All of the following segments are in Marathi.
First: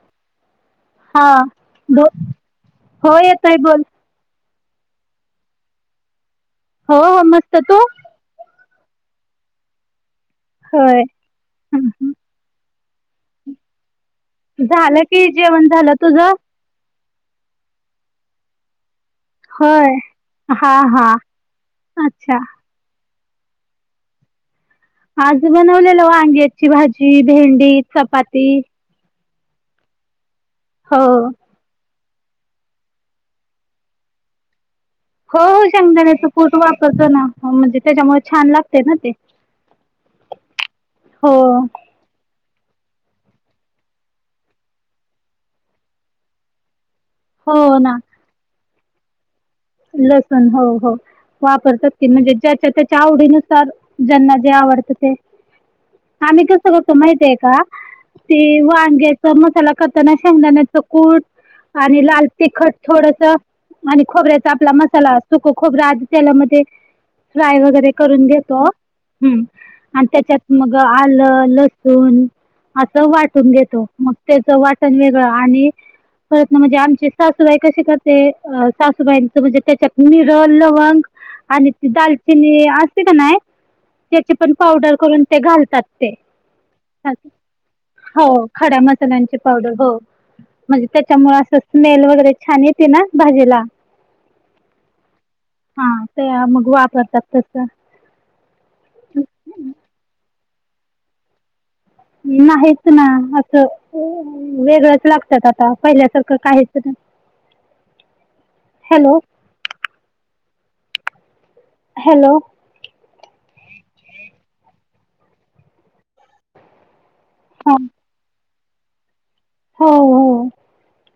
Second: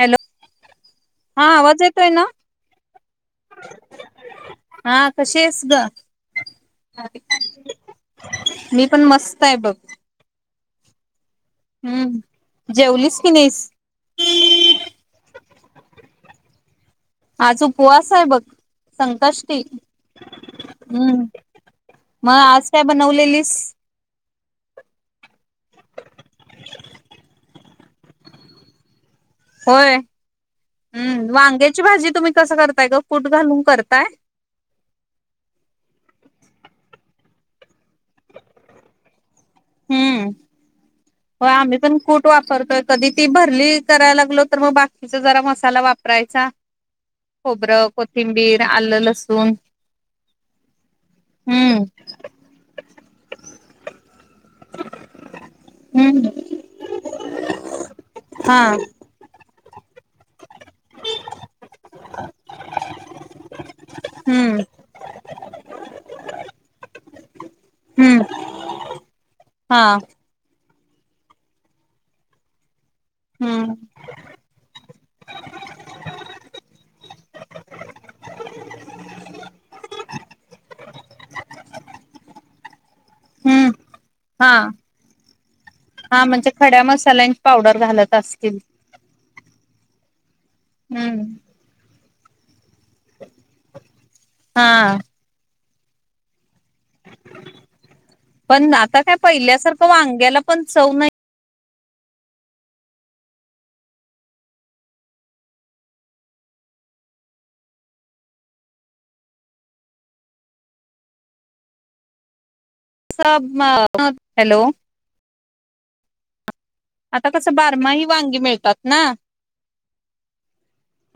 हॅलो, हा आवाज ब येतोय ना? हो येतोय बोल हा कसे आहेस ग? हो हो मस्त तू? मी पण मस्त आहे बघ, होय, हं हं. हम्म जेवलीस की नाहीस? झालं कि जेवण झालं तुझ? आज उपवास आहे बघ. संकष्टी होय. हा हा हम् मग अच्छा आज काय बनवलेली स? आज बनवलेला वांग्याची भाजी, भेंडी, चपाती. होय, हो. हम्म वांग्याची भाजी तुम्ही कसं करताय ग कूट घालून करताय. हो हो शेंगदाण्याचा कूट वापरतो ना म्हणजे त्याच्यामुळे छान लागते ना ते. हम्म हो आम्ही पण कुट वा परतोय. कधी ती भरली करायला लागलो तर मग बाकीचा जरा मसाला वापरायचा. हो खोबरं, ना कोथिंबीर, आलं, लसूण लसूण हो हो हम्म वापरतात. की म्हणजे ज्याच्या त्याच्या आवडीनुसार ज्यांना ते आवडत ते. हम्म आम्ही कस करतो माहितय का हा ते वांग्याचा मसाला करताना शेंगदाण्या च कूट आणि लाल तिखट थोडस आणि खोबऱ्यात हम्म आपला मसाला सुक खोबर आधी तेला मध्ये, फ्राय वगैरे करून हम्म घेतो हम हा आणि त्याच्यात मग आलं, लसूण असं वाटून हम्म घेतो मग त्याचं वाटण वेगळं आणि परत ना म्हणजे आमचे सासूबाई कशी करते सासूबाई आणि ती दालचिनी अस ते का नाय हम्म त्याचे हा पण पावडर करून, तेन घालतात ते हा म्हणजे खड्या मसाल्यांची पावडर घालत हो असतील खड्या मसाल्यांची पावडर हो. म्हणजे हम्म त्याच्यामुळे, असं स्मेल वगैरे छान येते ना भाजीला हा. हा ते मग वापरतात तसं पण आता काय पहिल्यासारखं वांग्याला पण चव नाही? नाहीच ना असं ते अ वेगळंच लागत्यात, आता पहिल्यासारखं काहीच नाही ह [inaudible] हॅलो. हॅलो. [unintelligible] हॅलो. आता तसं हा बारमाही वांगी मिळतात ना! हो हो.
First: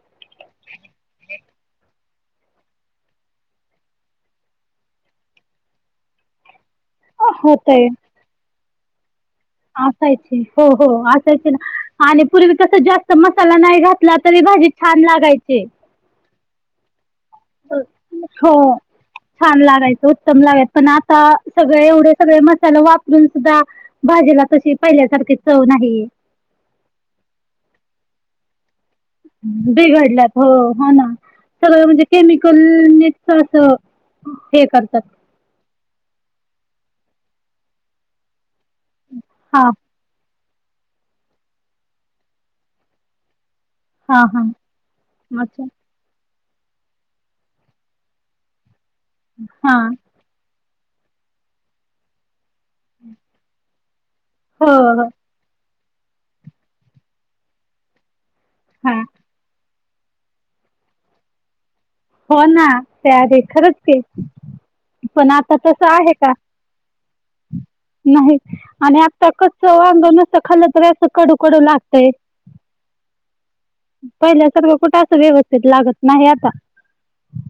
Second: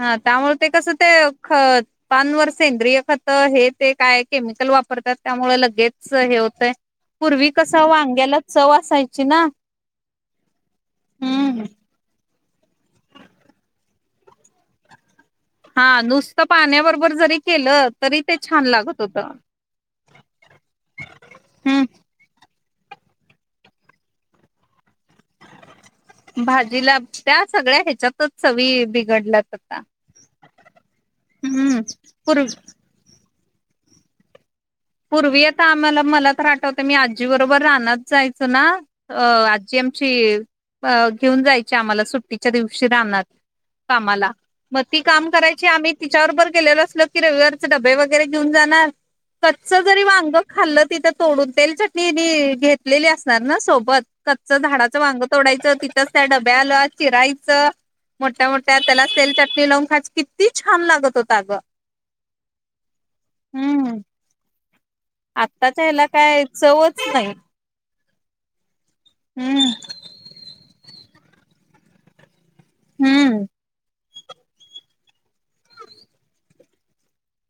हा त्यामुळे ते कस, ते खत पानवर सेंद्रिय खत हे ते काय केमिकल वाप? करत्यात त्यामुळे लगेच हे होतय, हो पूर्वी कस होतय वांग्याला चव असायची ना असायची हो हो असायची हम्म ना आणि पूर्वी कस जास्त मसाला नाही घातला तरी भाजी छान लागायची. हा नुसत पाण्याबरोबर जरी केलं तरी ते हो छान लागत होत. छान लागायचं उत्तम लागायच, पण आता हम्म सगळे एवढे सगळे मस् साले वापरून सुद्धा भाजीला तशी पहिल्यासारखी चव नाहीये भाजीला त्या सगळ्या हेच्यातच चवी बि बिघडल्यात हों हों, नां हम्म सगळं म्हणजे पूर् केमिकलने सहस पूर्वी आता आम्हाला मलातर आठवतय, मी आजी बरोबर रानात जाय चना अं हा आज्जी आमची अं घेऊन जायची, आम्हाला सुट्टीच्या दिवशी रानात हा कामाला हा मग ती काम अच्छा करायची आम्ही तिच्याबरोबर केलेल असल की, रविवारचे डबे वगैरे घेऊन जाणार कच्च हा जरी वांग खाल्लं तिथं तोडून, तेल चटणी मी घेतलेली असणार नां सोबत कच्च हो झाडाचं हो वांग तोडायचं, तिथंच त्या डब्याला चिरायचं मोठ्या मोठ्या हा त्याला तेल, चटणी लावून खायच, किती छान लागत होत अगं? हों ना त्या आधी खरंच हम्म की पण आता आत्ताच्या तसं ह्याला आहे का काय चवच नाही? नाही आणि आता कच्च वांग नुसत खाल्लं तरी, असं कडू कडू लागतय हुं. पहिल्यासारखं कुठ असं व्यवस्थित लागत नाही आता.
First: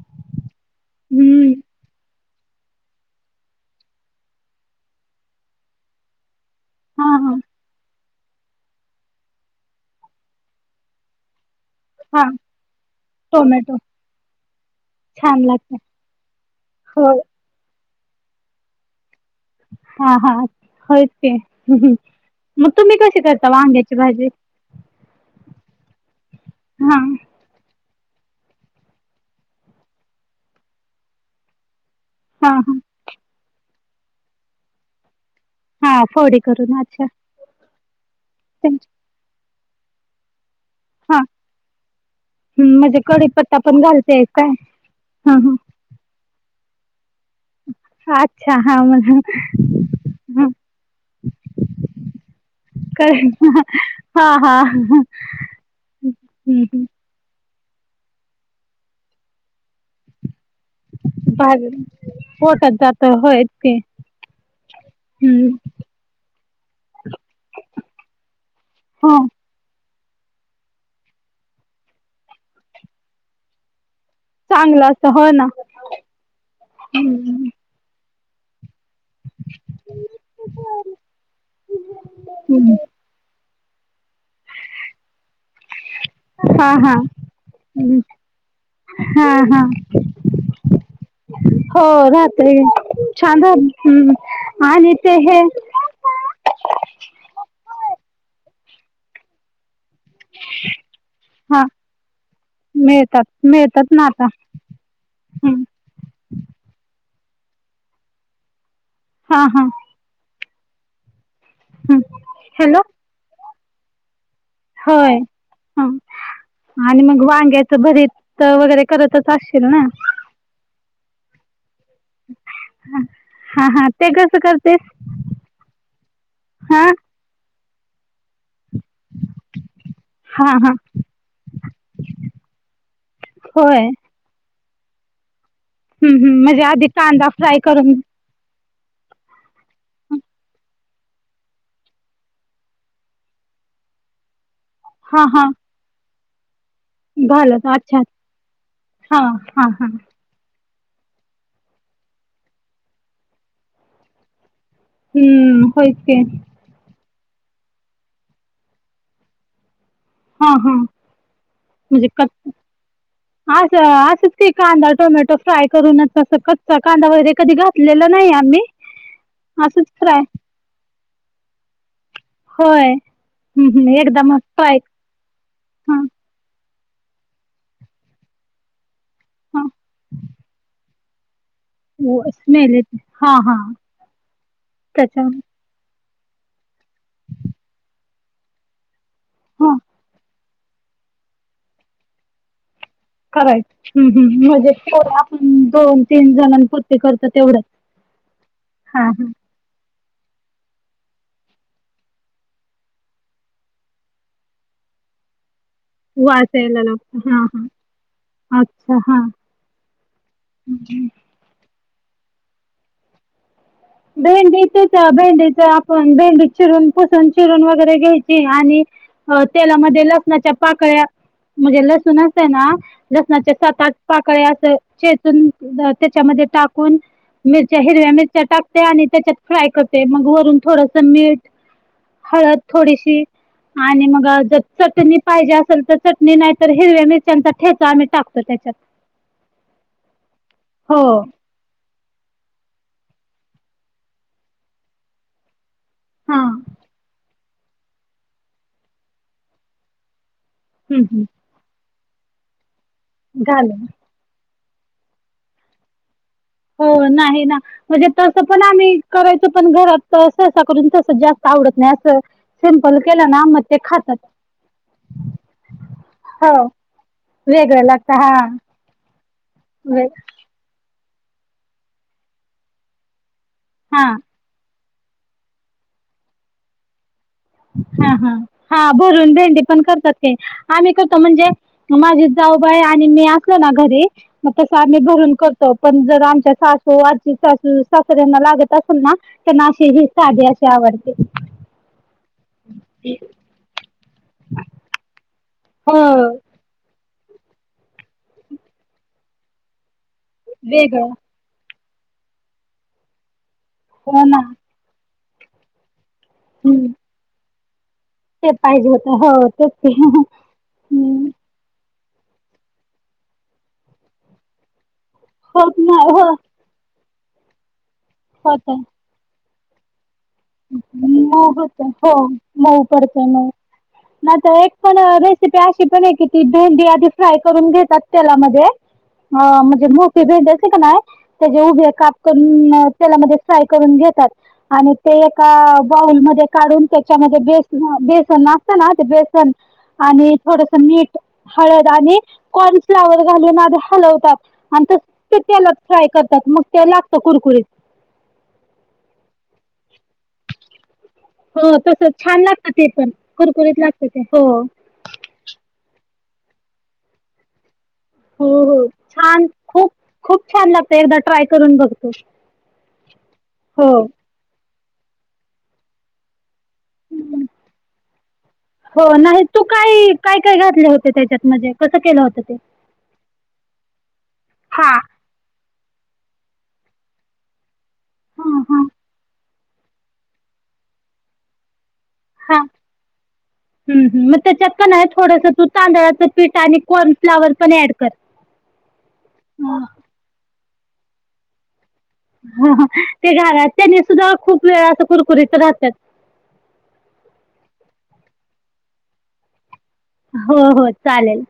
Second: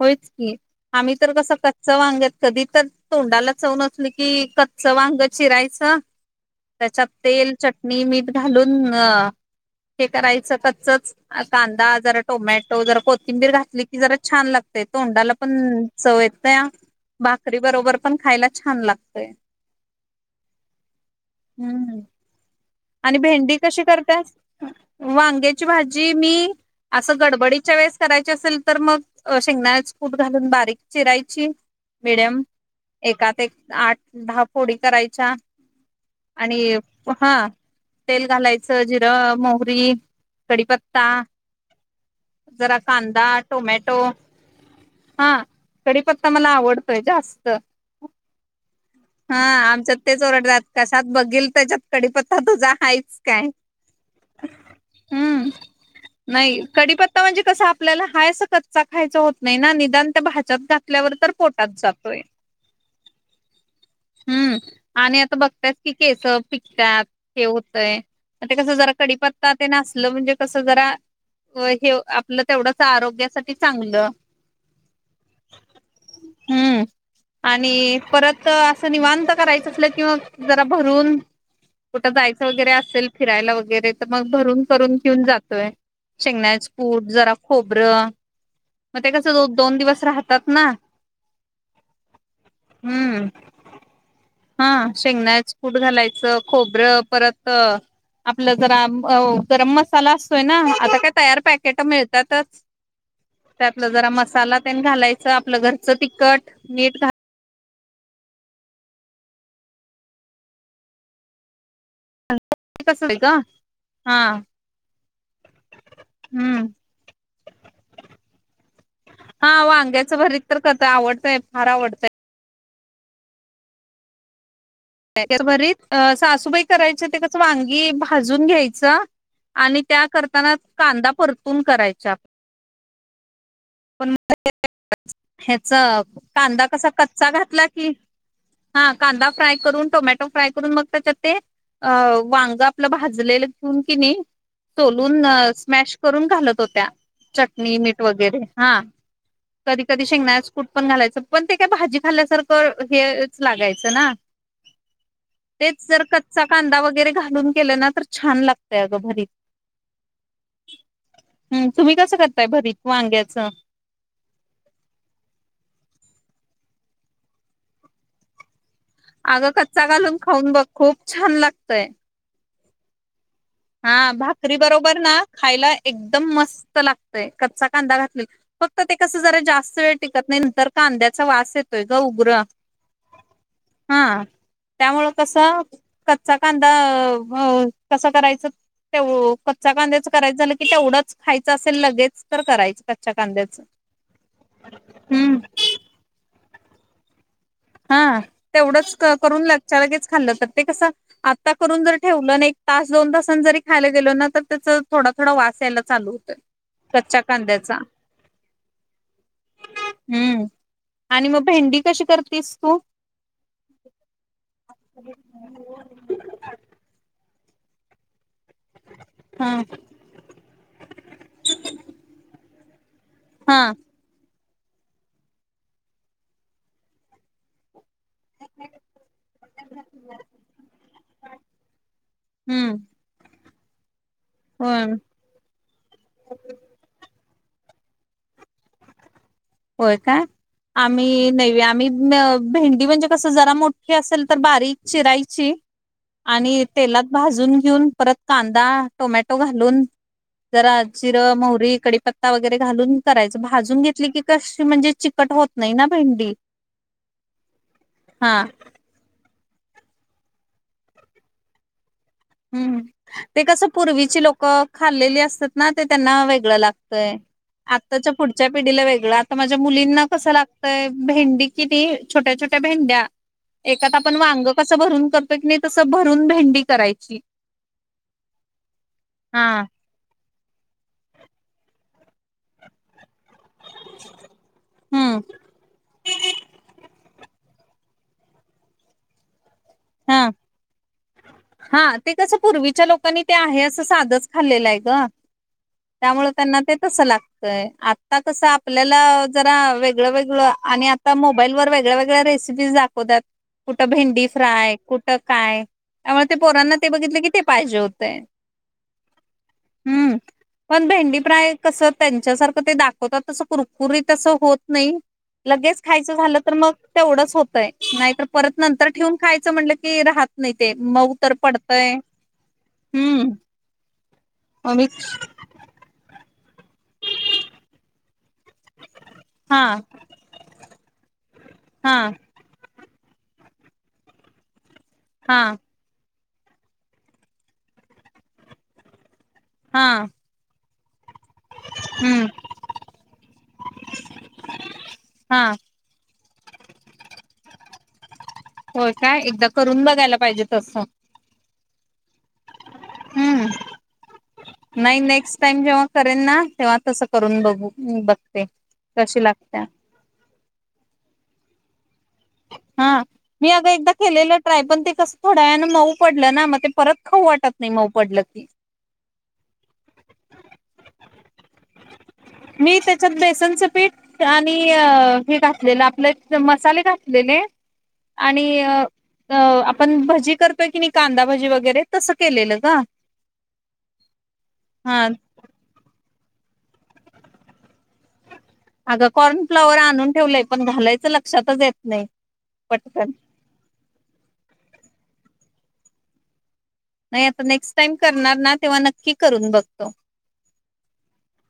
होयच की, आम्ही तर कस हम्म कच्च वांग्यात- कधी तर तोंडाला चव नसलं, की कच्च वांग चिरायचं त्याच्यात हा हा तेल, चटणी, मीठ घालूनं हे करायचं कच्चच कांदा, जरा हा टोमॅटो, जरा कोथिंबीर टोमॅटो घातली की जरा छान लागत. य तोंडाला छान पण लागते चवयेत्या हो भाकरी बरोबर पण खायला छान लाग हां हां होय की हम्म [unintelligible] आणि कशी करता भेंडी कशी वांग्याची भाजी करत्यास, वांग्या ची भाजी मी हा असं गडबडीच्या वेळेस करायची असेल, तर मग शेंगदाण्याच कुट घालून बारीक चिरायची- मिडियम हा एकात एक आठ दहा फोडी करायच्या हा फोडी आणि करून अच्छा हां. तेल घालायचं त्यांची जिरं, मोहरी, कडीपत्ता हा जरा हम्म, म्हणजे कांदा कडीपत्ता पण टोमॅटो घालतेय काय ह हां ह कडीपत्ता मला आवडत- तोय जास्त- त अच्छा हा मला हां आमच्यात तेंच हा ओरडतात कशात बघील त्याच्यात कडीप- त्ता तुझाहायच काय कळलं. हा हा हा. हुं. नाही हम्म, हम्म. कडीपत्ता म्हणजे कसं आपल्याला हाय तसा कच्चा खायच होत नाही नां निदान त्या- ज्यात घाटल्यावर तर भाज पोटात जातोय- पोटात जात होय ते हुंआणि आता हम्म बघत्यास कि केस पिकत्यात. हें होतयं ते कसं जरा हो कडीपत्ता तेन अस- आपलं म्हणजे कस जरा अं हे आपलं तेवढच आरोग्यासाठी चांगलं. चांगलं असंत होनार हुं- त असं निवांत करायचं असल कि मग जरा भरून कुठे जायचं वगैरे हम्म. असेल फिरा- यला वगैरे- तर मग भरून करून घेऊन जातोय शेंगण्याच हा हा फूट जरा हम्म. खोबर- मग ते हा कसं हा दोन दिवस राहतात नां. हो राहतेय छान हो हुं. हां शेंगदाण्याच कुट घालायचं खोबरं परत अं- अं आपलं जरा ओ गरम- साला असतोय नां आता काय तयार हा पॅकेट मिळतातच. मिळतात त्यातला मिळतात ना जरा आता मसाला घालायचं आपलं हम्म. घरचं तिखट मीठ घा- हां हां हॅलो कस आहेय का हा होय हा हम्म आणि मग वांग्याच भरीत वगैरे करतच हा असशील ना वांग्याच भरीत तर कस आवडतंय फार आवडतं हा हा ते कस करती भरीत सासूबाई हा करायच्या ते कस वांगी भाजून घ्यायची घ्यायचं आणि त्या हा करताना हा कांदा परतून करायच्या होय पण म ह्याच हम्म हम्म म्हणजे कांदा आधी कसा कांदा कच्चा फ्राय घातला की करून हा कांदा फ्राय करून टोमॅटो फ्राय करून मग त्याच्यात ते अ वांग आपलं भाजलेलं घेऊन कणी सोलून हा हा स्मॅश करून घालत होत्या घालत चटणी अच्छा मीठ वगैरे हा हा कधी हा कधी शेंगदाण्याचे कूट कूट पण घालायच पण ते काय भाजी खाल्ल्यासारखं हेच लागायचं ना हम्म तेच होय जर की कच्चा कांदा वगैरे घालून केलं ना तर छान लागतय अगं भरीत हा हा हम्म तुम्ही म्हणजे कसं क करताय भरीत वांग्याचं असं असंच की कांदा टोमॅटो फ्राय करूनच तसं कच्चा कांदा वगैरे कधी घातलेला नाही आम्ही अगं असंच कच्चा घालून फ्राय खाऊन बघ खूप छान लागतय होय हम्म हम्म हा एकदमच भाकरी फ्राय बरोबर ना खायला हा एकदम मस्त लागतय कच्चा कांदा घातलं की फक्त ते कस जरा हा जास्त वेळ टिकत नाही नंतर कांद्याचा वास येतोय ग उग्र स्मेल येते हा हा त्यामुळं त्याच्या कसं कच्चा कांदा कसा करायचं ते कच्च्या हा कांद्याचं करायच झालं की तेवढंच खायचं असेल लगेच तर करायचं कच्च्या कांद्याचं करायच म्हणजे हम्म आपण दोन तीन जनानपुरती कर हा तेवढंच हा करून लगच्या लगेच खाल्लं तर ते कसं आता करून जर ठेवलं आणि एक दोन तासानंतर खायला गेलो ना त्याच थोडं थोडा वास यायला चालू होतोय, वाचायला लागत कच्चा हा हा कांद्याचा अच्छा हा. हम्म, आणि मग भेंडी कशी करतेस तू? भेंडी तेच, भेंडीच आपण भेंडी चिरून, पुसून, चिरून, वगैरे घ्यायची आणि हा तेलामध्ये लसणाच्या पाकळ्या म्हणजे लसूण अस आहे ना, लसणाच्या हा सात, आठ, पाकळ्या चेचून, त्याच्यामध्ये टाकून मिरच्या, हिरव्या मिरच्या, टाकून आणि त्याच्यात फ्राय करते. मग वरून थोडस मीठ, हळद हम्म थोडीशी आणि मग जर होय चटणी पाहिजे असेल तर, चटणी नाही तर हिरव्या मिरच्या मिरच्यांचा ठेचा आम्ही टाकतो त्याच्यात. होय काय, हो आम्ही नै आम्ही भेंडी म्हणजे कस जरा मोठी असेल तर, बारीक चिरायची हा आणि तेलात भाजून घेऊन परत कांदा टोमॅटो घालून, जरा हम्म जिर, हम्म मोहरी, कढीपत्ता कढीपत्ता वगैरे घालून करायच भाजून घालून घेतली की, कशी म्हणजे चिकट होत नाही ना भेंडी. हो नाही ना, म्हणजे हा तसं पण आम्ही करायच. पण घरात सहसा करून तसं जास्त आवडत नाही. अस हम्म, ते कसं पूर्वीची लोक खाल्लेली असतात ना, ते त्यांना हो वेगळं लागतय. वेगळं लागत आत्ताच्या हा पुढच्या पिढीला वेगळं, आता माझ्या मुलींना वे कसं लागतंय भेंडी किती, छोट्या, छोट्या, भेंड्या एकात हा आपण वांग कस भरून करतो की नाही, तसं भरून भेंडी करायची. हा, हा, हा, भरून भेंडी हा. पण करतात. आम्ही करतो, म्हणजे माझी जाऊबाई आम्ही असलो ना घरी मग त आम्ही हम्म भरून करतो. पण जर आमच्या सासू सासू सासऱ्यांना लागत असेल ना. ना असे हे हा साधे असे आवडते. हा ते कसं पूर्वीच्या लोकांनी ते आहे, असं साधच खाल्लेलंय ग. हो त्यामुळे त्यांना ते तस लागतय. आता कस आपल्याला जरा वेगळ वेगळ. आणि वेगळं आता मोबाईल वर वेगळ्या वेगळ्या रेसिपीज दाखवतात. कुठं हो भेंडी ना फ्राय, कुठं काय. त्यामुळे ते पोरांना ते हम्म बघितलं की ते पाहिजे होत. नाही ते. पाहिजे होत हो तेच ते हम्म, पण भेडी हम्म प्राय कस त्यांच्यासारखं ते दाखवतात. तस कुरकुरी तसं होत नाही. होत लगेच ना खायचं हो झालं तर मग तेवढंच होतय, नाही तर परत होत नंतर ठेऊून खायचं म्हटलं की राहत नाही ते तर मऊ होत, पडतंय हो. मऊ पडतंय हम्म मऊ. नाही तर एक अमित पण रेसिपी अशी पणे की ती भेंडी आधी फ्राय करून घेतात तेलामध्ये, अ हा म्हणजे मोठी भेंडी असते का नाही त्याचे उभे हा काप करून, तेला मध्ये फ्राय करून घेतात, आणि ते हा एका बाऊलमध्ये काढून त्याच्यामध्ये बेसन असत ना ते बेसन हा आणि थोडास मीठ. हळद आणि हम्म कॉर्नफ्लावर घालून आधी हलवतात, आणि तस ते हा तेलात फ्राय करतात मग ते लागत कुरकुरीत होय काय? एकदा करून बघायला पाहिजे तस. हो तस छान लागत, ते पण, हम्म कुरकुरीत लागत ते हो. नाही नेक्स्ट टाइम जेव्हा तेव्हा तस करून बघू, बघते हो हो कशी छान लागते. खूप खूप छान लागत एकदा ट्राय करून बघ. हा मी अग एकदा केलेलं ट्राय, पण ते कस थोड्या वेळा ने मऊ पडलं ना, म ते परत खाऊ वाटत नाही मऊ पडलं की हो नाही तू काय काय काय घातले होते. त्याच्यात मध्ये मी त्याच्यात बेसनचं पीठ आणि हा हे घातलेलं, आपले मसाले घातलेले आणि हा हा अ पण भजी करतोय की नाही, कांदा भजी वगैरे तसं हा केलेलं ग हम्म हम्म मग तेच्यात कनाय हा थोडस तू तांदळाच [unintelligible] आणि कॉर्नफ्लावर पण ऍड कर अगं कॉर्न फ्लाॉवर हा आणून ठेवलंय, पण घालायचं लक्षातच येत नाही. ह पटकन ते घरात त्याने सुद्धा खूप वेळा असं कुरकुरीत राहतात. नाही आता नेक्स्ट टाइम करणार ना तेव्हा नक्की करून बघ. हो हो चालेल.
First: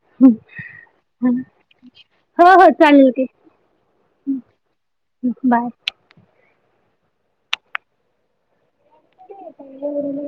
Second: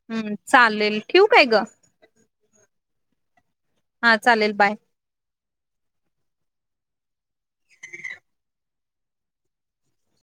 चालेल ठेवू काय ग? हो हो चालेल की. हा चालेल बाय बाय. [unintelligible]